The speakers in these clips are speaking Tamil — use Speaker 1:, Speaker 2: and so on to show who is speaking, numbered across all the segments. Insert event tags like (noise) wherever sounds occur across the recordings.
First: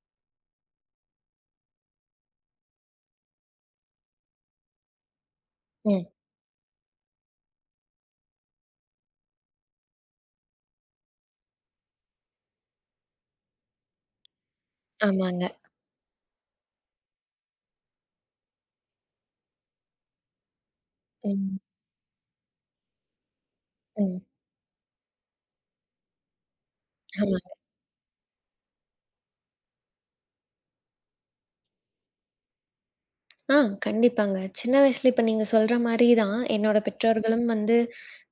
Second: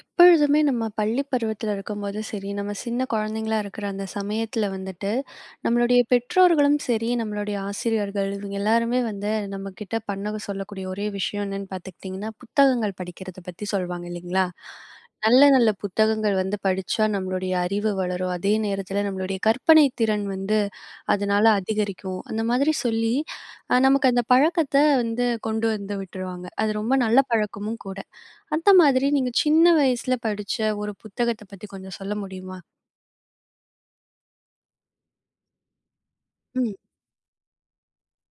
Speaker 1: எப்பொழுதுமே நம்ம பள்ளி பருவத்துல இருக்கும்போது சரி, நம்ம சின்ன குழந்தைங்களா இருக்கிற அந்த சமயத்துல வந்துட்டு, நம்மளுடைய
Speaker 2: ம்.
Speaker 1: பெற்றோர்களும் சரி, நம்மளுடைய ஆசிரியர்கள் இவங்க எல்லாருமே வந்து நம்மகிட்ட பண்ண சொல்லக்கூடிய ஒரே விஷயம் என்னன்னு பார்த்துக்கிட்டிங்கன்னா, புத்தகங்கள் படிக்கிறத பத்தி சொல்வாங்க இல்லைங்களா? நல்ல
Speaker 2: ஆமாங்க.
Speaker 1: நல்ல புத்தகங்கள் வந்து படிச்சா நம்மளுடைய அறிவு வளரும். அதே நேரத்துல நம்மளுடைய கற்பனை திறன் வந்து அதனால
Speaker 2: ம்,
Speaker 1: அதிகரிக்கும். அந்த மாதிரி சொல்லி நமக்கு
Speaker 2: ம்.
Speaker 1: அந்த பழக்கத்த வந்து கொண்டு வந்து விட்டுருவாங்க. அது ரொம்ப நல்ல
Speaker 2: ஆமா.
Speaker 1: பழக்கமும் கூட. அந்த மாதிரி நீங்க சின்ன வயசுல படிச்ச ஒரு புத்தகத்த பத்தி கொஞ்சம் சொல்ல முடியுமா?
Speaker 2: ஆ கண்டிப்பாங்க. சின்ன வயசுல இப்ப நீங்க சொல்ற மாரி தான்
Speaker 1: ம்,
Speaker 2: என்னோட பெற்றோர்களும் வந்து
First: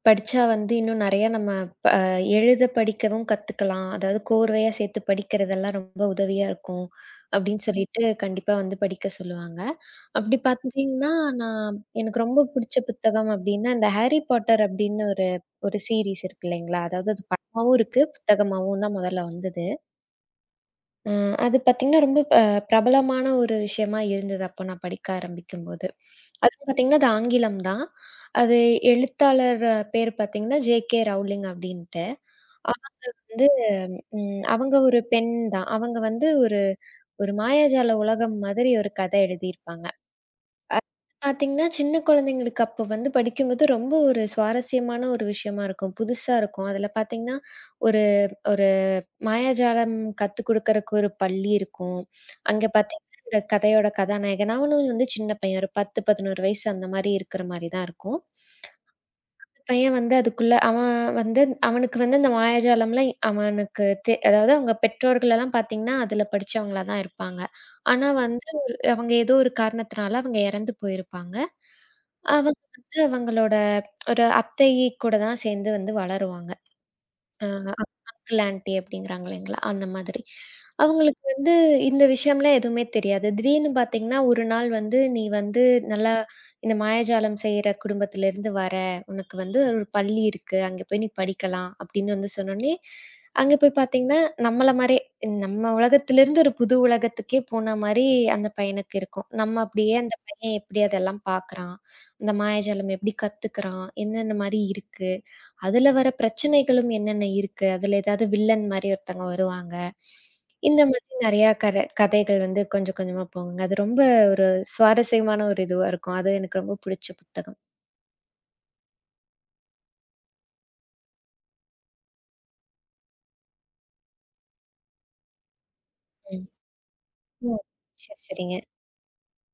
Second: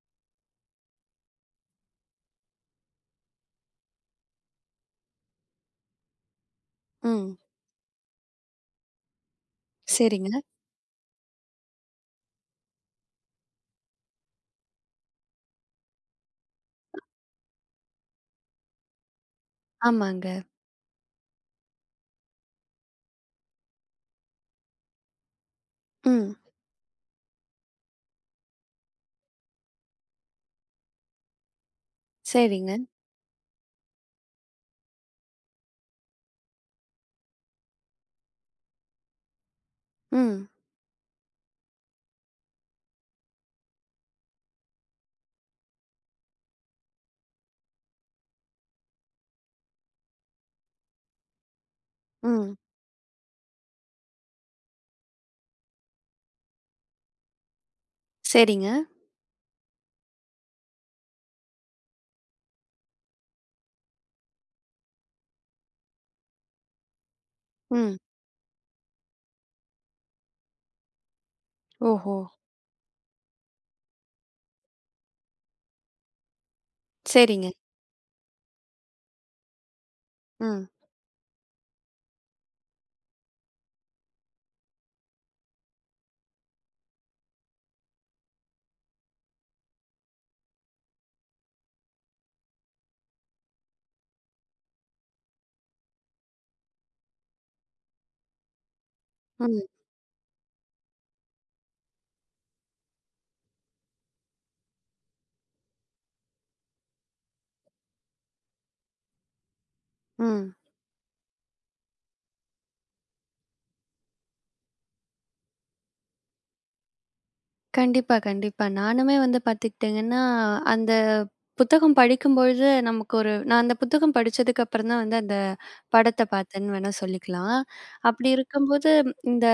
Speaker 2: படிச்சா வந்து இன்னும் நெறைய நம்ம ப எழுத படிக்கவும் கத்துக்கலாம். அதாவது கோர்வையா சேர்த்து படிக்கிறதெல்லாம் ரொம்ப உதவியா இருக்கும்.
Speaker 1: ம்.
Speaker 2: அப்படின்னு சொல்லிட்டு கண்டிப்பா வந்து படிக்க சொல்லுவாங்க. அப்படி
Speaker 1: சரிங்க.
Speaker 2: பார்த்துட்டீங்கன்னா, நான் எனக்கு ரொம்ப புடிச்ச புத்தகம் அப்படின்னா, இந்த ஹாரி பாட்டர் அப்படின்னு ஒரு ஒரு சீரிஸ் இருக்கு இல்லைங்களா? அதாவது அது படமாவும் இருக்கு, புத்தகமாவும் தான் முதல்ல வந்தது.
Speaker 1: ஆமாங்க.
Speaker 2: அ அது பார்த்தீங்கன்னா, ரொம்ப பிரபலமான ஒரு விஷயமா இருந்தது அப்போ நான் படிக்க ஆரம்பிக்கும்போது.
Speaker 1: ம்.
Speaker 2: அதுவும் பார்த்தீங்கன்னா, அது ஆங்கிலம் தான். அது எழுத்தாளர் பேர் பார்த்தீங்கன்னா, ஜே.கே. ரவுலிங் அப்டின்ட்டு. அவ
Speaker 1: சரிங்க.
Speaker 2: வந்து அவங்க ஒரு பெண் தான். அவங்க வந்து ஒரு ஒரு மாயாஜால உலகம் மாதிரி ஒரு கதை எழுதியிருப்பாங்க.
Speaker 1: ம்,
Speaker 2: அது பார்த்தீங்கன்னா, சின்ன குழந்தைங்களுக்கு அப்போ வந்து படிக்கும்போது ரொம்ப ஒரு சுவாரஸ்யமான ஒரு விஷயமா இருக்கும். புதுசா இருக்கும். அதில பார்த்தீங்கன்னா, ஒரு மாயாஜாலம் கத்துக் குடுக்கறக்கு ஒரு பள்ளி இருக்கும்.
Speaker 1: ம்.
Speaker 2: அங்க பார்த்தீங்கன்னா, இந்த கதையோட கதாநாயகன் அவனும் வந்து சின்ன பையன். ஒரு 10, 11 வயசு அந்த மாரி இருக்கிற மாரி தான் இருக்கும்.
Speaker 1: சரிங்க.
Speaker 2: பையன் வந்து அதுக்குள்ள அவன் வந்து அவனுக்கு வந்து இந்த மாயாஜாலம்லாம் அவனுக்கு அதாவது அவங்க பெற்றோர்கள் எல்லாம் பார்த்தீங்கன்னா, அதுல படிச்சவங்களா தான் இருப்பாங்க.
Speaker 1: ம்.
Speaker 2: ஆனா வந்து அவங்க ஏதோ ஒரு காரணத்தினால அவங்க இறந்து போயிருப்பாங்க.
Speaker 1: ஓஹோ!
Speaker 2: அவங்க வந்து அவங்களோட ஒரு அத்தை கூட தான் சேர்ந்து வந்து வளருவாங்க. ஆ
Speaker 1: சரிங்க.
Speaker 2: அங்கிள், ஆன்டி அப்படிங்கிறாங்க இல்லைங்களா? அந்த மாதிரி.
Speaker 1: ம்,
Speaker 2: அவங்களுக்கு வந்து இந்த விஷயம்லாம் எதுவுமே தெரியாது. திடீர்னு பார்த்தீங்கன்னா, ஒரு நாள் வந்து நீ வந்து நல்லா இந்த மாயாஜாலம் செய்ற குடும்பத்திலேருந்து வர, உனக்கு வந்து ஒரு பள்ளி இருக்கு. அங்க போய் நீ படிக்கலாம் அப்படின்னு வந்து சொன்னோனே, அங்க போய் பார்த்தீங்கன்னா, நம்மள மாரியே நம்ம உலகத்திலேருந்து ஒரு புது உலகத்துக்கே போன மாரி அந்த பையனுக்கு இருக்கும். நம்ம
Speaker 1: ம்,
Speaker 2: அப்படியே அந்த பையன் எப்படி அதெல்லாம் பார்க்குறான், அந்த மாயாஜாலம் எப்படி கத்துக்கிறான், என்னென்ன மாரி இருக்கு அதுல வர பிரச்சனைகளும் என்னென்ன இருக்கு? அதுல ஏதாவது வில்லன் மாரி ஒருத்தவங்க வருவாங்க.
Speaker 1: ம்.
Speaker 2: இந்த மாதிரி நெறையா கதைகள் வந்து கொஞ்சம் கொஞ்சமா போகுங்க. அது ரொம்ப ஒரு சுவாரஸ்யமான ஒரு இதுவா இருக்கும். அது எனக்கு ரொம்ப புடிச்ச புத்தகம்.
Speaker 1: கண்டிப்பா, கண்டிப்பா. நானுமே வந்து பார்த்துக்கிட்டீங்கன்னா, அந்த புத்தகம் படிக்கும்பொழுது நமக்கு ஒரு நான் அந்த புத்தகம் படிச்சதுக்கு அப்புறம் தான் வந்து அந்த படத்த
Speaker 2: ம்.
Speaker 1: பார்த்தேன்னு வேணா
Speaker 2: ஓ!
Speaker 1: சொல்லிக்கலாம்.
Speaker 2: சரி,
Speaker 1: அப்படி
Speaker 2: சரிங்க.
Speaker 1: இருக்கும்போது, இந்த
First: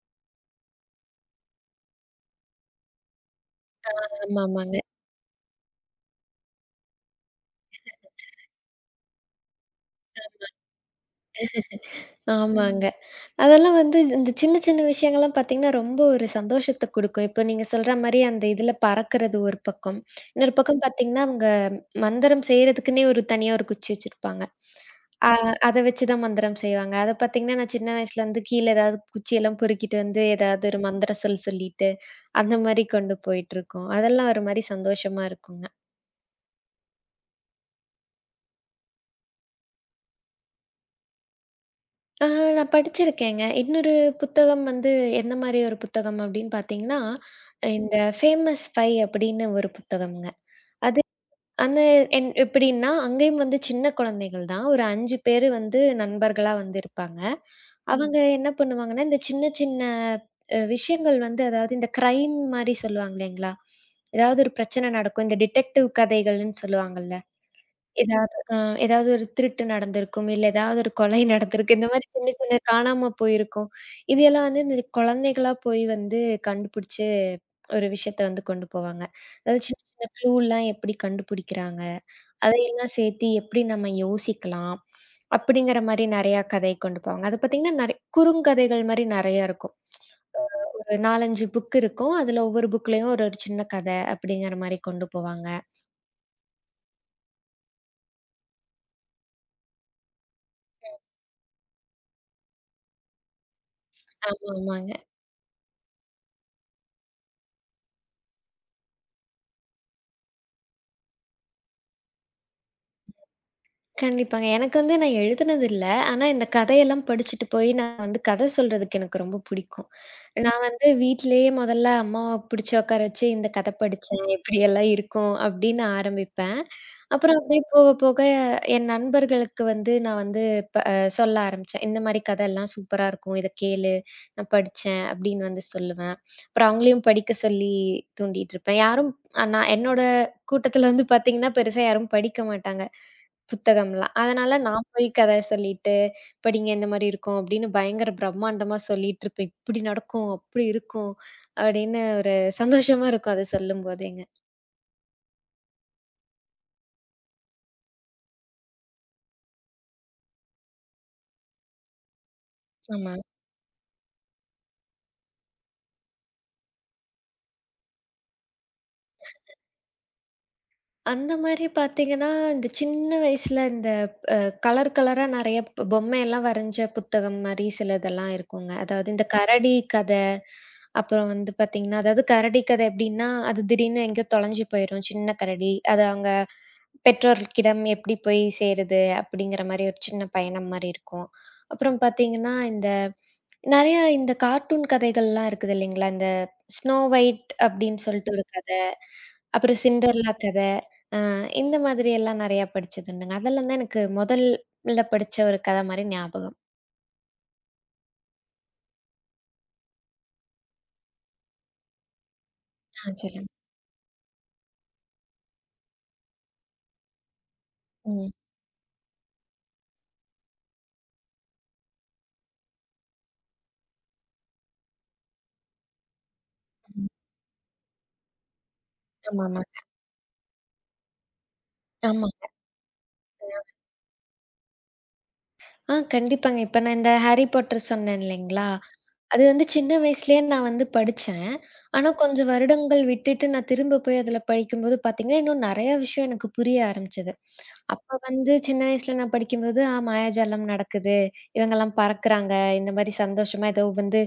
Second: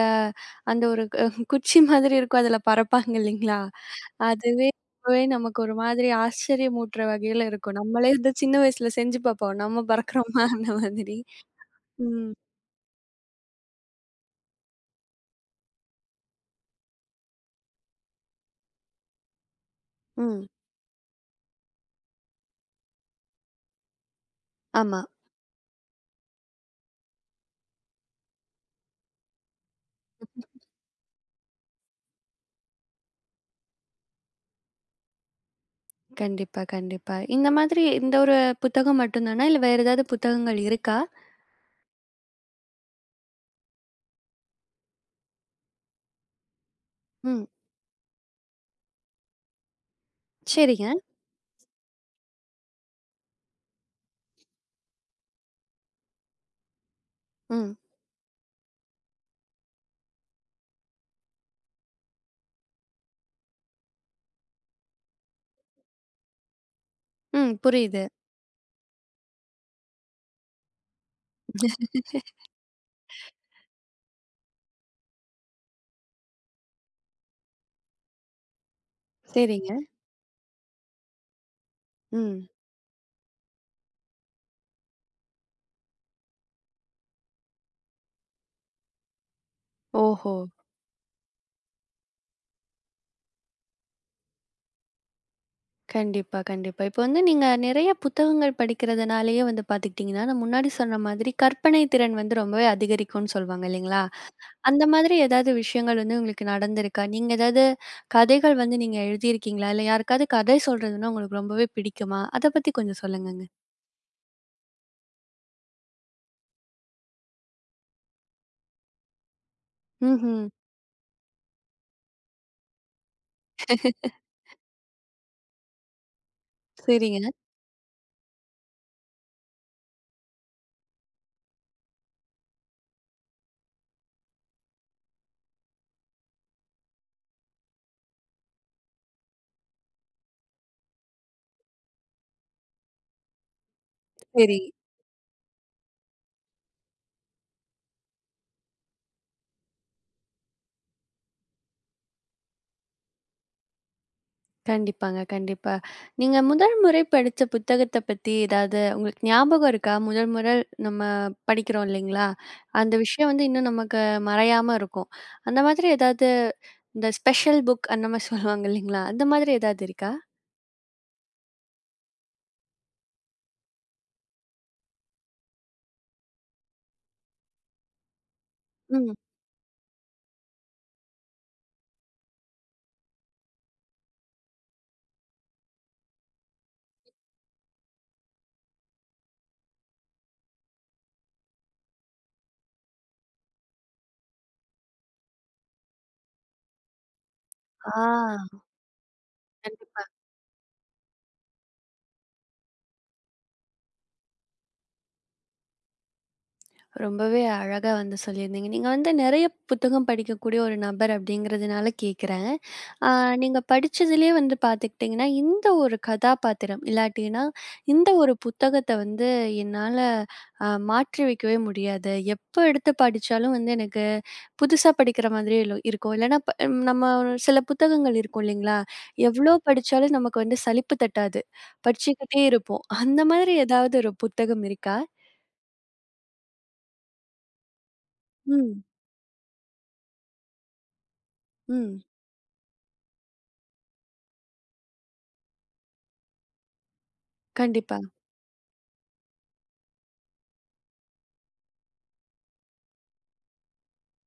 Speaker 1: அந்த ஒரு குச்சி மாதிரி இருக்கும். அதுல பறப்பாங்க இல்லைங்களா? அதுவே
Speaker 2: ஆமாமாங்க.
Speaker 1: இப்பவே நமக்கு ஒரு மாதிரி ஆச்சரியமூட்டுற வகையில இருக்கும். நம்மளே வந்து சின்ன வயசுல செஞ்சு பார்ப்போம். நம்ம பறக்கிறோமா அந்த மாதிரி. ம்.
Speaker 2: ஆமாங்க. ஆமாங்க. அதெல்லாம் வந்து இந்த சின்ன சின்ன விஷயங்கள்லாம் பார்த்தீங்கன்னா, ரொம்ப ஒரு சந்தோஷத்த குடுக்கும். இப்ப நீங்க சொல்ற மாரி அந்த இதுல பறக்கிறது ஒரு பக்கம்.
Speaker 1: ம்.
Speaker 2: இன்னொரு பக்கம் பார்த்தீங்கன்னா, அவங்க மந்திரம் செய்றதுக்குன்னே ஒரு தனியா ஒரு குச்சி வச்சிருப்பாங்க.
Speaker 1: ஆமா.
Speaker 2: அ அத வச்சு தான் மந்திரம் செய்வாங்க. அத பார்த்தீங்கன்னா, நான் சின்ன வயசுல வந்து கீழ ஏதாவது குச்சியெல்லாம் பொறுக்கிட்டு வந்து ஏதாவது ஒரு மந்திர சொல் சொல்லிட்டு, அந்த மாரி கொண்டு போயிட்டுருக்கோம். அதெல்லாம் ஒரு மாரி சந்தோஷமா இருக்குங்க.
Speaker 1: கண்டிப்பா, கண்டிப்பா. இந்த மாதிரி இந்த ஒரு புத்தகம் மட்டும் தானா? இல்ல வேற ஏதாவது புத்தகங்கள் இருக்கா?
Speaker 2: ஆ நான் படிச்சிருக்கேங்க. இன்னொரு புத்தகம் வந்து எந்த மாரி ஒரு புத்தகம் அப்படின்னு பார்த்தீங்கன்னா,
Speaker 1: ம்.
Speaker 2: இந்த ஃபேமஸ் 5 அப்படின்னு ஒரு புத்தகம்ங்க.
Speaker 1: சரிங்க.
Speaker 2: அது அந்த என் எப்படின்னா, அங்கேயும் வந்து சின்ன குழந்தைகள் தான். ஒரு 5 பேரு வந்து நண்பர்களா வந்து இருப்பாங்க. ம்.
Speaker 1: ம்.
Speaker 2: அவங்க என்ன பண்ணுவாங்கன்னா, இந்த சின்ன சின்ன விஷயங்கள் வந்து அதாவது இந்த கிரைம் மாரி சொல்லுவாங்க இல்லைங்களா? ஏதாவது ஒரு பிரச்சனை நடக்கும். இந்த டிடெக்டிவ் கதைகள்ன்னு சொல்லுவாங்கல்ல.
Speaker 1: ம். புரியுது.
Speaker 2: ஏதாவது அ ஏதாவது ஒரு திருட்டு நடந்திருக்கும். இல்ல ஏதாவது ஒரு கொலை நடந்திருக்கு. இந்த மாரி சின்ன சின்ன காணாம போயிருக்கும். இது எல்லாம் வந்து இந்த குழந்தைகளா போய் வந்து கண்டுபிடிச்சு ஒரு விஷயத்த வந்து கொண்டு போவாங்க. அதாவது
Speaker 1: சரிங்க.
Speaker 2: சின்ன சின்ன க்ளூலாம் எப்படி கண்டுபிடிக்கிறாங்க,
Speaker 1: ம்.
Speaker 2: அதையெல்லாம் சேர்த்து எப்படி நம்ம யோசிக்கலாம், அப்படிங்கிற மாரி நெறையா கதை கொண்டு போவாங்க. அது பார்த்தீங்கன்னா, நெறை குறுங்கதைகள் மாரி நெறையா இருக்கும்.
Speaker 1: ஓஹோ!
Speaker 2: ஒரு 4, 5 புக் இருக்கும். அதுல ஒவ்வொரு புக்லயும் ஒரு ஒரு சின்ன கதை அப்படிங்கிற மாரி கொண்டு போவாங்க.
Speaker 1: கண்டிப்பா, கண்டிப்பா. இப்ப வந்து நீங்க நிறைய புத்தகங்கள் படிக்கிறதுனாலேயே வந்து பார்த்துக்கிட்டிங்கன்னா, நான் முன்னாடி சொன்ன மாதிரி கற்பனை திறன் வந்து ரொம்பவே அதிகரிக்கும்னு சொல்வாங்க இல்லைங்களா?
Speaker 2: ஆமா,
Speaker 1: அந்த
Speaker 2: ஆமாங்க.
Speaker 1: மாதிரி ஏதாவது விஷயங்கள் வந்து உங்களுக்கு நடந்திருக்கா? நீங்க ஏதாவது கதைகள் வந்து நீங்க எழுதியிருக்கீங்களா? இல்ல யாருக்காவது கதை சொல்றதுன்னா உங்களுக்கு ரொம்பவே பிடிக்குமா? அத பத்தி கொஞ்சம் சொல்லுங்கங்க.
Speaker 2: கண்டிப்பாங்க. எனக்கு வந்து நான் எழுதுனது இல்ல. ஆனா இந்த கதையெல்லாம் படிச்சுட்டு போய் நான் வந்து கதை சொல்றதுக்கு எனக்கு ரொம்ப புடிக்கும்.
Speaker 1: ம்ஹ்ம்.
Speaker 2: நான் வந்து வீட்லயே முதல்ல அம்மாவ பிடிச்சு உட்கார வச்சு, இந்த கதை படிச்சேன். இப்படியெல்லாம் இருக்கும் அப்படின்னு ஆரம்பிப்பேன்.
Speaker 1: சரிங்க.
Speaker 2: அப்புறம் அப்படியே போக போக என் நண்பர்களுக்கு வந்து நான் வந்து ப அ சொல்ல ஆரம்பிச்சேன். இந்த மாரி கதையெல்லாம் சூப்பரா இருக்கும். இத கேளு, நான் படிச்சேன் அப்படின்னு வந்து சொல்லுவேன். அப்புறம் அவங்களையும் படிக்க சொல்லி தூண்டிட்டு இருப்பேன். யாரும் நான் என்னோட கூட்டத்துல வந்து பார்த்தீங்கன்னா, பெருசா யாரும் படிக்க மாட்டாங்க. புத்தகம்லாம். அதனால
Speaker 1: சரி.
Speaker 2: நான் போய் கத சொல்லிட்டு, "படிங்க இந்த மாரி இருக்கும்" அப்படின்னு பயங்கர பிரம்மாண்டமா சொல்லிட்டுருப்பேன். இப்படி நடக்கும், அப்படி இருக்கும் அப்படின்னு ஒரு சந்தோஷமா இருக்கும் அத சொல்லும்போதேங்க.
Speaker 1: கண்டிப்பாங்க, கண்டிப்பா. நீங்க முதல் முறை படிச்ச புத்தகத்த பத்தி ஏதாவது உங்களுக்கு ஞாபகம் இருக்கா? முதல் முறை நம்ம படிக்கிறோம் இல்லைங்களா? அந்த
Speaker 2: ஆமா.
Speaker 1: விஷயம் வந்து இன்னும் நமக்கு மறையாம இருக்கும். அந்த மாதிரி ஏதாவது இந்த ஸ்பெஷல் புக் அந்த மாரி சொல்லுவாங்க இல்லைங்களா? அந்த மாதிரி ஏதாவது இருக்கா?
Speaker 2: அந்த மாரி பார்த்தீங்கன்னா, இந்த சின்ன வயசுல இந்த அ கலர் கலரா நெறைய பொம்மையெல்லாம் வரைஞ்ச புத்தகம் மாரி சிலதெல்லாம் இருக்குங்க. அதாவது
Speaker 1: ம்.
Speaker 2: இந்த கரடி கத, அப்புறம் வந்து பார்த்தீங்கன்னா, அதாவது கரடி கத எப்படின்னா, அது திடீர்னு எங்கேயோ தொலைஞ்சு போயிரும். சின்ன கரடி. அது அவங்க பெற்றோர்கிடம் எப்படி போய் சேருது? அப்படிங்கிற மாரி ஒரு சின்ன பயணம் மாரி இருக்கும். அப்புறம் பார்த்தீங்கன்னா, இந்த நெறைய இந்த கார்ட்டூன் கதைகள்லாம் இருக்குது இல்லைங்களா? இந்த ஸ்னோ ஒயிட் அப்படின்னு சொல்லிட்டு ஒரு
Speaker 1: ஆ.
Speaker 2: கத. அப்புறம்
Speaker 1: கண்டிப்பா.
Speaker 2: சிண்ட்ரெல்லா கத. அ இந்த மாதிரி எல்லாம் நெறையா படிச்சது உண்டுங்க. அதெல்லாம் தான் எனக்கு முதல்ல படிச்ச ஒரு கத மாரி ஞாபகம்.
Speaker 1: ரொம்பவே அழகா வந்து சொல்லியிருந்தீங்க. நீங்க வந்து நெறைய புத்தகம் படிக்கக்கூடிய ஒரு நபர் அப்படிங்கிறதுனால கேட்கிறேன். ஆ
Speaker 2: சொல்லுங்க.
Speaker 1: நீங்க படிச்சதிலயே வந்து பார்த்துக்கிட்டீங்கன்னா, இந்த ஒரு கதாபாத்திரம் இல்லாட்டின்னா, இந்த
Speaker 2: ம்.
Speaker 1: ஒரு புத்தகத்த வந்து என்னால மாற்றி வைக்கவே முடியாது. எப்ப எடுத்து படிச்சாலும் வந்து எனக்கு புதுசா படிக்கிற மாதிரியே இருக்கும். இல்லன்னா ப ஹம்
Speaker 2: ம்.
Speaker 1: நம்ம ஒரு சில புத்தகங்கள் இருக்கும் இல்லைங்களா? எவ்ளோ
Speaker 2: ஆமாமா.
Speaker 1: படிச்சாலும் நமக்கு வந்து சலிப்பு தட்டாது.
Speaker 2: ஆமா.
Speaker 1: படிச்சுக்கிட்டே
Speaker 2: ஆமா.
Speaker 1: இருப்போம். அந்த மாதிரி ஏதாவது ஒரு புத்தகம் இருக்கா?
Speaker 2: கண்டிப்பாங்க. இப்ப நான் இந்த ஹாரி பாட்டர் சொன்னேன் இல்லைங்களா?
Speaker 1: ம்.
Speaker 2: அது வந்து சின்ன வயசுலயே நான் வந்து படிச்சேன்.
Speaker 1: ம்.
Speaker 2: ஆனா கொஞ்சம் வருடங்கள் விட்டுட்டு நான் திரும்ப போய் அதுல படிக்கும்போது பார்த்தீங்கன்னா, இன்னும் நெறைய விஷயம் எனக்கு புரிய ஆரம்பிச்சது.
Speaker 1: கண்டிப்பா,
Speaker 2: அப்ப வந்து சின்ன வயசுல நான் படிக்கும்போது, மாயாஜாலம் நடக்குது, இவங்கலாம் பறக்குறாங்க, இந்த மாரி சந்தோஷமா ஏதோ வந்து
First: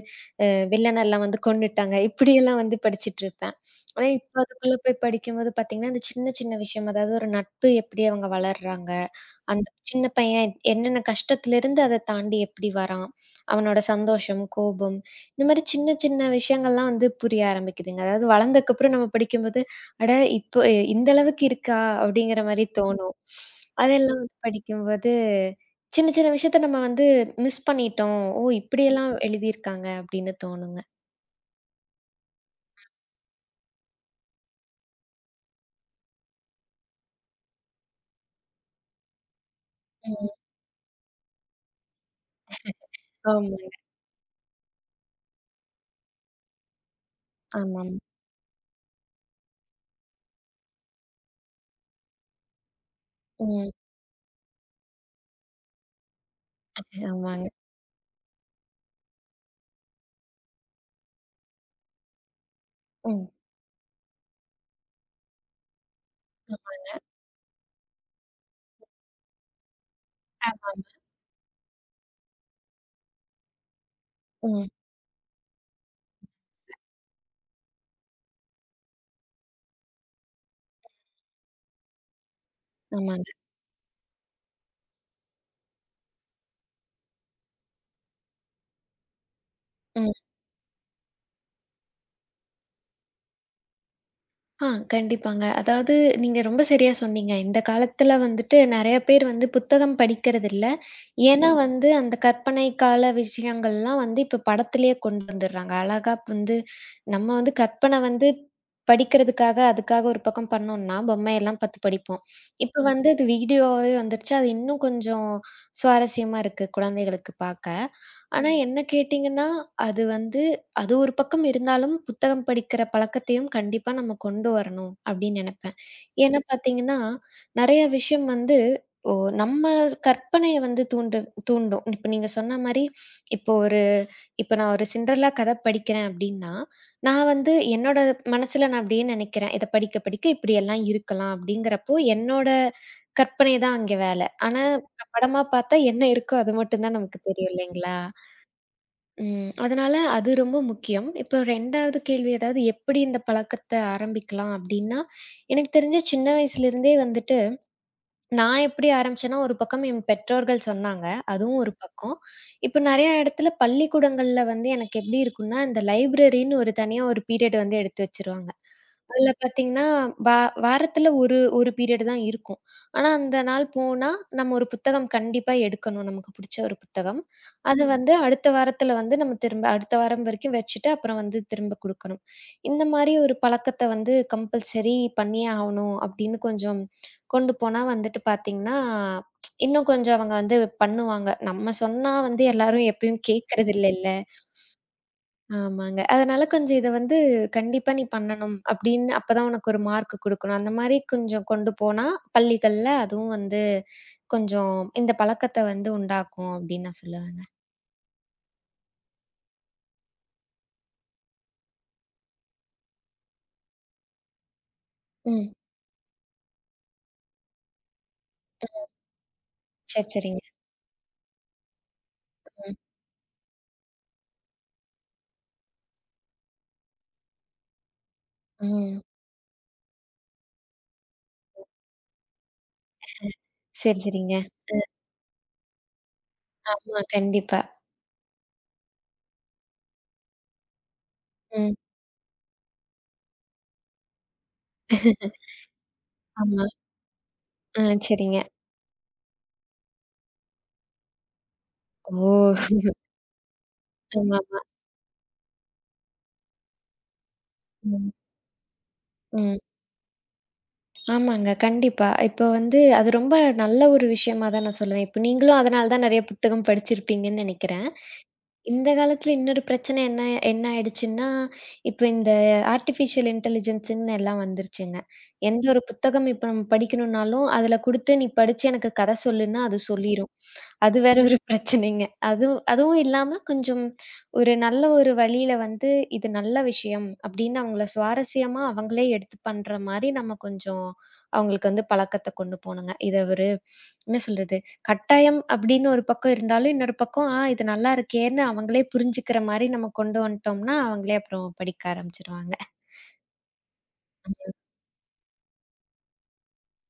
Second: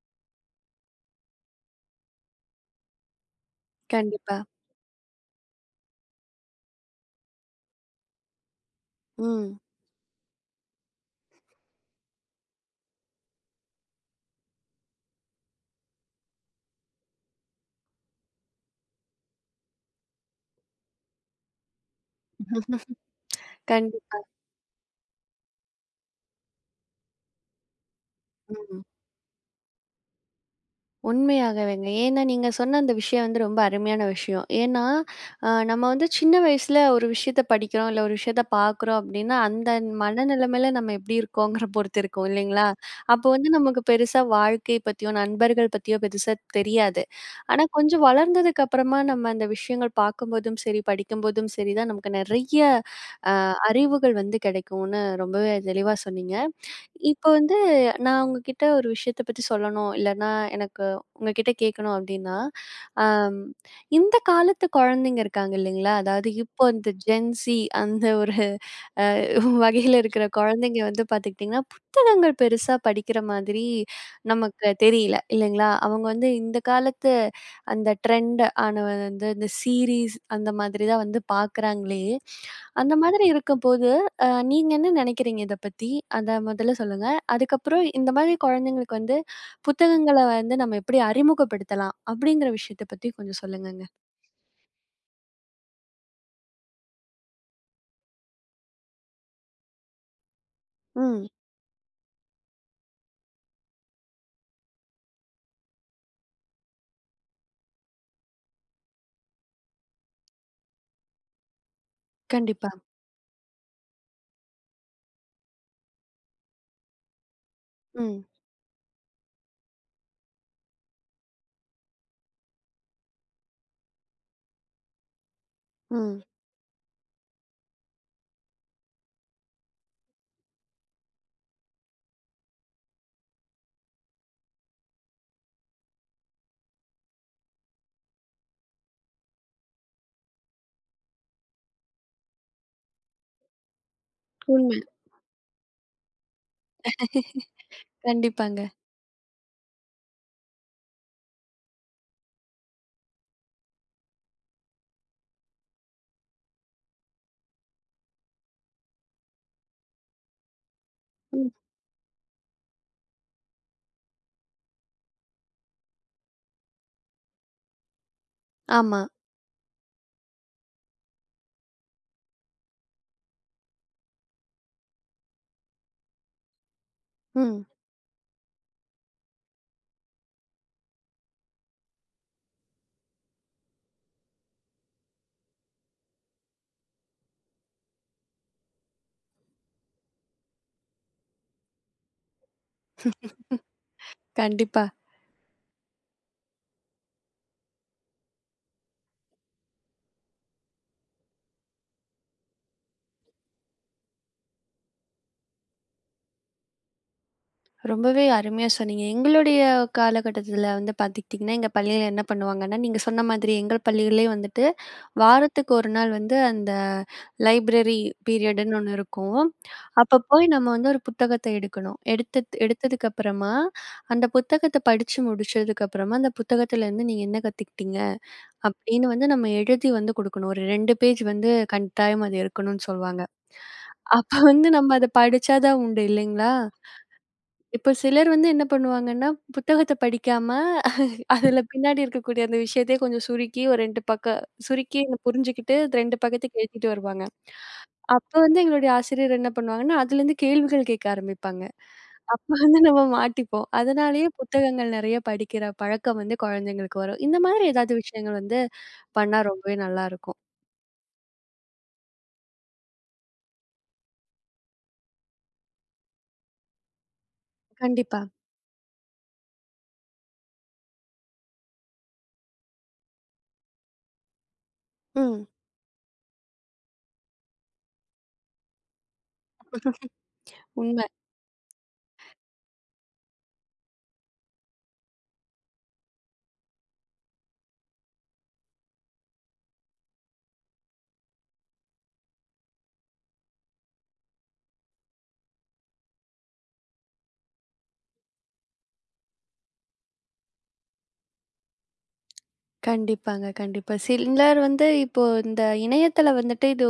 Speaker 2: அ வில்லனெல்லாம் வந்து கொன்னுட்டாங்க. இப்படியெல்லாம் வந்து படிச்சுட்டுருப்பேன். ஆனா இப்ப
Speaker 1: கண்டிப்பா.
Speaker 2: அதுக்குள்ள போய் படிக்கும்போது பார்த்தீங்கன்னா, அந்த சின்ன சின்ன விஷயம், அதாவது ஒரு நட்பு எப்படி அவங்க வளர்றாங்க?
Speaker 1: ம்.
Speaker 2: அந்த சின்ன பையன் என்னென்ன கஷ்டத்துலேருந்து அத தாண்டி எப்படி வரான். அவனோட சந்தோஷம், கோபம் இந்த மாரி சின்ன சின்ன விஷயங்கள்லாம் வந்து புரிய ஆரம்பிக்குதுங்க. அதாவது வளர்ந்ததுக்கப்புறம் நம்ம படிக்கும்போது, "அட இப்போ இந்த அளவுக்கு இருக்கா?" அப்படிங்கிற மாரி தோணும்.
Speaker 1: கண்டிப்
Speaker 2: அதெல்லாம் வந்து படிக்கும்போது, சின்ன சின்ன விஷயத்த நம்ம வந்து மிஸ் பண்ணிட்டோம். "ஓ!
Speaker 1: ம்.
Speaker 2: இப்படியெல்லாம் எழுதியிருக்காங்க." அப்படின்னு தோணுங்க.
Speaker 1: உண்மையாகவேங்க. ஏன்னா, நீங்க சொன்ன அந்த விஷயம் வந்து ரொம்ப அருமையான விஷயம். ஏன்னா, நம்ம வந்து சின்ன வயசுல ஒரு விஷயத்த படிக்கிறோம், இல்ல ஒரு விஷயத்த பார்க்குறோம் அப்டின்னா, அந்த
Speaker 2: ம்.
Speaker 1: மனநிலைமையில நம்ம எப்டி இருக்கோங்கிற பொறுத்து இருக்கும் இல்லைங்களா? அப்போ வந்து
Speaker 2: ஆமாங்க.
Speaker 1: நமக்கு பெருசா வாழ்க்கை பத்தியோ, நண்பர்கள் பத்தியோ பெருசா தெரியாது. ஆனா,
Speaker 2: ஆமாமா.
Speaker 1: கொஞ்சம் வளர்ந்ததுக்கு அப்புறமா நம்ம அந்த விஷயங்கள் பார்க்கும்போதும் சரி, படிக்கும்போதும் சரி தான் நமக்கு நெறைய அ
Speaker 2: ம்.
Speaker 1: அறிவுகள் வந்து கிடைக்கும்னு ரொம்பவே தெளிவா சொன்னீங்க. இப்போ
Speaker 2: ஆமாங்க.
Speaker 1: வந்து நான் உங்ககிட்ட ஒரு விஷயத்த பத்தி சொல்லணும், இல்லன்னா எனக்கு உங்ககிட்ட கேட்கணும் அப்படின்னா,
Speaker 2: ம்.
Speaker 1: அம் இந்த காலத்து குழந்தைங்க இருக்காங்க இல்லைங்களா? அதாவது இப்போ இந்த ஜென்ஸி அந்த ஒரு அ வகையில இருக்கிற
Speaker 2: ஆமா.
Speaker 1: குழந்தைங்க வந்து பார்த்துக்கிட்டிங்கன்னா, புத்தகங்கள் பெருசா படிக்கிற மாதிரி
Speaker 2: ம்.
Speaker 1: நமக்கு தெரியல இல்லைங்களா? அவங்க வந்து இந்த காலத்து அந்த ட்ரெண்ட் ஆன வந்து இந்த சீரீஸ் அந்த மாதிரி தான் வந்து பார்க்குறாங்களே. அந்த மாதிரி
Speaker 2: ஆமாங்க.
Speaker 1: இருக்கும்போது, நீங்க என்ன நினைக்கிறீங்க இத பத்தி? அத முதல்ல சொல்லுங்க. அதுக்கப்புறம் இந்த மாதிரி குழந்தைங்களுக்கு வந்து
Speaker 2: ம்.
Speaker 1: புத்தகங்கள வந்து நம்ம எப்படி அறிமுகப்படுத்தலாம்? அப்படிங்கிற விஷயத்த பத்தி கொஞ்சம் சொல்லுங்கங்க.
Speaker 2: கண்டிப்பாங்க. அதாவது நீங்க ரொம்ப சரியா சொன்னீங்க. இந்த காலத்துல வந்துட்டு நெறைய பேர் வந்து புத்தகம் படிக்கிறதில்ல.
Speaker 1: ம்.
Speaker 2: ஏன்னா வந்து அந்த கற்பனை கால விஷயங்கள்லாம் வந்து இப்ப படத்திலேயே கொண்டு வந்துடுறாங்க. அழகா வந்து நம்ம வந்து கற்பனை வந்து படிக்கிறதுக்காக, அதுக்காக ஒரு பக்கம் பண்ணோம்னா, பொம்மையெல்லாம் பார்த்து படிப்போம்.
Speaker 1: கண்டிப்பா.
Speaker 2: இப்ப வந்து அது வீடியோவே வந்துருச்சு. அது இன்னும் கொஞ்சம் சுவாரஸ்யமா இருக்கு குழந்தைகளுக்கு பார்க்க.
Speaker 1: ம்.
Speaker 2: ஆனா என்ன கேட்டீங்கன்னா, அது வந்து அது ஒரு பக்கம் இருந்தாலும், புத்தகம் படிக்கிற பழக்கத்தையும் கண்டிப்பா நம்ம கொண்டு வரணும் அப்படின்னு நெனைப்பேன்.
Speaker 1: ம்.
Speaker 2: ஏன்னா பார்த்தீங்கன்னா, நெறைய விஷயம் வந்து ஓ நம்ம கற்பனைய வந்து தூண்டும். இப்ப நீங்க சொன்ன மாரி, இப்போ ஒரு இப்ப நான் ஒரு சின்டர்லா கதை படிக்கிறேன் அப்படின்னா, நான் வந்து என்னோட மனசுல நான் அப்படியே நெனைக்கிறேன். இத படிக்க படிக்க இப்படியெல்லாம் இருக்கலாம் அப்படிங்கிறப்போ, என்னோட கற்பனை தான் அங்க வேல. ஆனா
Speaker 1: உண்மை.
Speaker 2: படமா பார்த்தா என்ன இருக்கோ அது மட்டும் தான் நமக்கு
Speaker 1: (laughs)
Speaker 2: தெரியும் இல்லைங்களா?
Speaker 1: கண்டிப்பாங்க.
Speaker 2: ம். அதனால அது ரொம்ப முக்கியம். இப்போ 2வது கேள்வி அதாவது எப்படி இந்த பழக்கத்த ஆரம்பிக்கலாம் அப்டின்னா, எனக்கு தெரிஞ்சு சின்ன வயசுலேருந்தே வந்துட்டு நான் எப்படி ஆரம்பிச்சேன்னா, ஒரு பக்கம் என் பெற்றோர்கள் சொன்னாங்க.
Speaker 1: ம்.
Speaker 2: அதுவும் ஒரு பக்கம். இப்போ நெறைய இடத்துல பள்ளிக்கூடங்கள்ல வந்து எனக்கு எப்படி இருக்கும்னா, இந்த லைப்ரரின்னு ஒரு தனியா ஒரு பீரியட் வந்து எடுத்து வச்சுருவாங்க.
Speaker 1: ஆமா.
Speaker 2: அதுல பார்த்தீங்கன்னா, வா வாரத்துல ஒரு ஒரு பீரியட் தான் இருக்கும். ஆனா, அந்த நாள் போனா, நம்ம ஒரு புத்தகம் கண்டிப்பா எடுக்கணும். நமக்கு புடிச்ச ஒரு புத்தகம்.
Speaker 1: ம்.
Speaker 2: அது வந்து அடுத்த வாரத்துல வந்து நம்ம திரும்ப அடுத்த வாரம் வரைக்கும் வச்சுட்டு, அப்புறம் வந்து திரும்ப குடுக்கணும். இந்த மாரி ஒரு பழக்கத்த வந்து கம்பல்சரி பண்ணியே ஆவணும் அப்படின்னு கொஞ்சம் கொண்டு போனா வந்துட்டு பார்த்தீங்கன்னா, இன்னும் கொஞ்சம் அவங்க வந்து பண்ணுவாங்க. நம்ம சொன்னா வந்து எல்லாரும் எப்பயும் கேட்கறதில்லைல்ல.
Speaker 1: கண்டிப்பா.
Speaker 2: ஆமாங்க. அதனால கொஞ்சம் இத வந்து கண்டிப்பா நீ பண்ணணும் அப்படின்னு அப்பதான் உனக்கு ஒரு மார்க் குடுக்கணும். அந்த மாரி கொஞ்சம் கொண்டு போனா பள்ளிகள்ல அதுவும் வந்து கொஞ்சம் இந்த பழக்கத்த வந்து உண்டாக்கும் அப்படின்னு நான் சொல்லுவேங்க.
Speaker 1: ரொம்பவே அருமையா சொன்னீங்க. எங்களுடைய காலகட்டத்தில வந்து பார்த்துக்கிட்டிங்கன்னா, எங்க பள்ளியில என்ன பண்ணுவாங்கன்னா, நீங்க சொன்ன மாதிரி எங்கள் பள்ளியிலே வந்துட்டு
Speaker 2: ம்.
Speaker 1: வாரத்துக்கு ஒரு நாள் வந்து அந்த லைப்ரரி பீரியடுன்னு ஒண்ணு இருக்கும்.
Speaker 2: சரி,
Speaker 1: அப்ப
Speaker 2: சரிங்க.
Speaker 1: போய் நம்ம வந்து ஒரு புத்தகத்த எடுக்கணும்.
Speaker 2: ம்.
Speaker 1: எடுத்ததுக்கு அப்புறமா, அந்த புத்தகத்த படிச்சு முடிச்சதுக்கு அப்புறமா, அந்த புத்தகத்துலருந்து நீங்க என்ன கத்துக்கிட்டீங்க?
Speaker 2: ம்.
Speaker 1: அப்படின்னு வந்து நம்ம எழுதி வந்து குடுக்கணும். ஒரு 2 பேஜ் வந்து கட்டாயம் அது இருக்கணும்னு சொல்வாங்க.
Speaker 2: சரி,
Speaker 1: அப்ப
Speaker 2: சரிங்க.
Speaker 1: வந்து
Speaker 2: ம்.
Speaker 1: நம்ம அத படிச்சா தான் உண்டு இல்லைங்களா?
Speaker 2: ஆமா, கண்டிப்பா.
Speaker 1: இப்ப சிலர் வந்து என்ன பண்ணுவாங்கன்னா, புத்தகத்த படிக்காம அதுல
Speaker 2: ம்.
Speaker 1: பின்னாடி இருக்கக்கூடிய அந்த விஷயத்தையே கொஞ்சம் சுருக்கி ஒரு 2 பக்கம் சுருக்கி
Speaker 2: (laughs)
Speaker 1: புரிஞ்சுகிட்டு 2 பக்கத்துக்கு
Speaker 2: ஆமா.
Speaker 1: எழுதிட்டு வருவாங்க.
Speaker 2: ஆ
Speaker 1: அப்ப
Speaker 2: சரிங்க.
Speaker 1: வந்து எங்களுடைய ஆசிரியர் என்ன பண்ணுவாங்கன்னா, அதுலேருந்து கேள்விகள் கேட்க ஆரம்பிப்பாங்க. அப்ப
Speaker 2: ஓ!
Speaker 1: வந்து நம்ம மாட்டிப்போம். அதனாலேயே
Speaker 2: ஆமாமா.
Speaker 1: புத்தகங்கள் நெறைய படிக்கிற பழக்கம் வந்து குழந்தைங்களுக்கு வரும். இந்த மாதிரி ஏதாவது
Speaker 2: ம்.
Speaker 1: விஷயங்கள் வந்து பண்ணா
Speaker 2: ம்.
Speaker 1: ரொம்பவே நல்லாயிருக்கும்.
Speaker 2: ஆமாங்க. கண்டிப்பா. இப்போ வந்து அது ரொம்ப நல்ல ஒரு விஷயமா தான் நான் சொல்லுவேன். இப்ப நீங்களும் அதனால தான் நெறைய புத்தகம் படிச்சிருப்பீங்கன்னு நெனைக்கிறேன்.
Speaker 1: கண்டிப்பா.
Speaker 2: இந்த காலத்துல இன்னொரு பிரச்சனை என்ன என்ன ஆயிடுச்சுன்னா, இப்ப இந்த ஆர்டிஃபிஷியல் இன்டெலிஜென்ஸ்ன்னு எல்லாம் வந்துருச்சுங்க.
Speaker 1: ம்.
Speaker 2: எந்த ஒரு புத்தகம் இப்ப நம்ம படிக்கணும்னாலும், அதுல குடுத்து, "நீ படிச்சு எனக்கு கதை சொல்லுன்னா" அது சொல்லிரும். அது
Speaker 1: உண்ம.
Speaker 2: வேற ஒரு (laughs) பிரச்சனைங்க. அதுவும் அதுவும் இல்லாம கொஞ்சம் ஒரு நல்ல ஒரு வழியில வந்து, இது நல்ல விஷயம் அப்படின்னு அவங்கள சுவாரஸ்யமா அவங்களே எடுத்து பண்ற மாரி நம்ம கொஞ்சம் அவங்களுக்கு வந்து பழக்கத்த கொண்டு போணுங்க. இத ஒரு என்ன சொல்றது? கட்டாயம் அப்படின்னு ஒரு பக்கம் இருந்தாலும், இன்னொரு பக்கம் இது நல்லா இருக்கேன்னு அவங்களே புரிஞ்சுக்கிற மாரி நம்ம கொண்டு வந்துட்டோம்னா, அவங்களே அப்புறம் படிக்க ஆரம்பிச்சுருவாங்க.
Speaker 1: கண்டிப்பாங்க, கண்டிப்பா. சிலர் வந்து இப்போ இந்த இணையத்தள வந்துட்டு இது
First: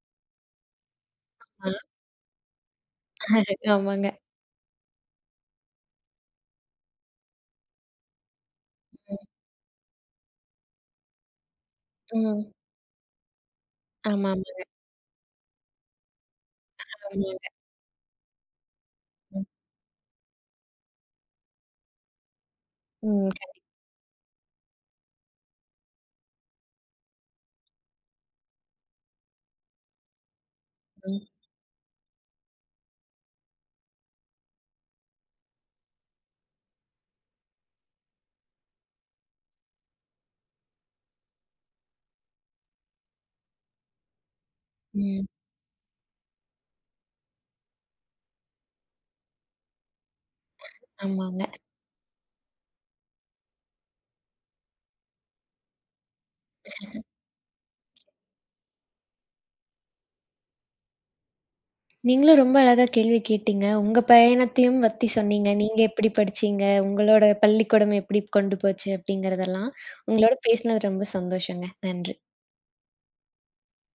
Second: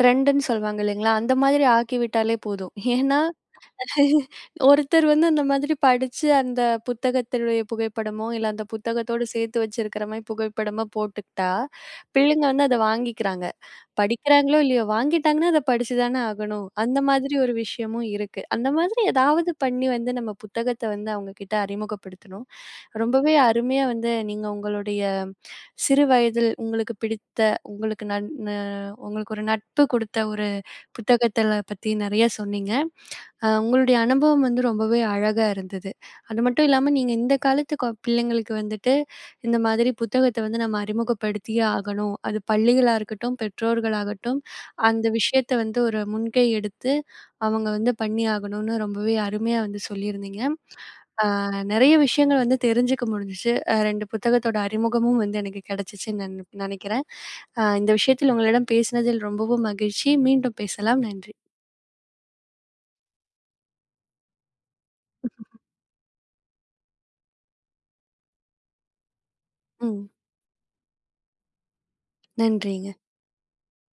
Speaker 1: ட்ரெண்டுன்னு சொல்லுவாங்க இல்லைங்களா? அந்த மாதிரி
Speaker 2: ஆ
Speaker 1: ஆக்கி விட்டாலே போதும். ஏன்னா,
Speaker 2: ஆமாங்க.
Speaker 1: ஒருத்தர் வந்து அந்த மாதிரி படிச்சு அந்த புத்தகத்தினுடைய புகைப்படமோ, இல்ல அந்த புத்தகத்தோட சேர்த்து வச்சிருக்கிற மாரி புகைப்படமா போட்டுக்கிட்டா, பிள்ளைங்க
Speaker 2: ம்.
Speaker 1: வந்து அத வாங்கிக்கிறாங்க.
Speaker 2: ஆமாமா,
Speaker 1: படிக்கிறாங்களோ இல்லையோ, வாங்கிட்டாங்கன்னா அத படிச்சு தானே ஆகணும். அந்த மாதிரி
Speaker 2: ஆமாங்க.
Speaker 1: ஒரு விஷயமும் இருக்கு. அந்த மாதிரி
Speaker 2: ம்.
Speaker 1: ஏதாவது பண்ணி வந்து நம்ம புத்தகத்த வந்து அவங்க கிட்ட அறிமுகப்படுத்தணும்.
Speaker 2: ம்.
Speaker 1: ரொம்பவே அருமையா வந்து நீங்க உங்களுடைய சிறு வயதில் உங்களுக்கு பிடித்த, உங்களுக்கு நன் அ உங்களுக்கு ஒரு நட்பு குடுத்த ஒரு
Speaker 2: கண்டிப்பா.
Speaker 1: புத்தகத்தல பத்தி நெறைய சொன்னீங்க. உங்களுடைய அனுபவம் வந்து ரொம்பவே அழகா இருந்தது. அது மட்டும் இல்லாம நீங்க இந்த காலத்து பிள்ளைங்களுக்கு வந்துட்டு இந்த மாதிரி புத்தகத்த வந்து நம்ம அறிமுகப்படுத்தியே ஆகணும். அது பள்ளிகளா இருக்கட்டும், பெற்றோர்களாகட்டும், அந்த
Speaker 2: ம்.
Speaker 1: விஷயத்த வந்து ஒரு முன்கை எடுத்து அவங்க வந்து பண்ணி ஆகணும்னு ரொம்பவே அருமையா வந்து சொல்லியிருந்தீங்க. அ
Speaker 2: ஆமாங்க.
Speaker 1: நெறைய விஷயங்கள் வந்து தெரிஞ்சுக்க முடிஞ்சுச்சு. 2 புத்தகத்தோட அறிமுகமும் வந்து எனக்கு கிடைச்சுச்சுன்னு நெனைக்கிறேன். இந்த விஷயத்தில் உங்களிடம் பேசினதில் ரொம்பவும் மகிழ்ச்சி. மீண்டும் பேசலாம். நன்றி.
Speaker 2: நீங்களும் ரொம்ப அழகா கேள்வி கேட்டீங்க. உங்க பயணத்தையும் பத்தி சொன்னீங்க. நீங்க எப்படி படிச்சீங்க? உங்களோட பள்ளிக்கூடம் எப்படி கொண்டு போச்சு? அப்படிங்கிறதெல்லாம்.
Speaker 1: ம்.
Speaker 2: உங்களோட பேசினது ரொம்ப சந்தோஷங்க. நன்றி.
Speaker 1: நன்றிங்க.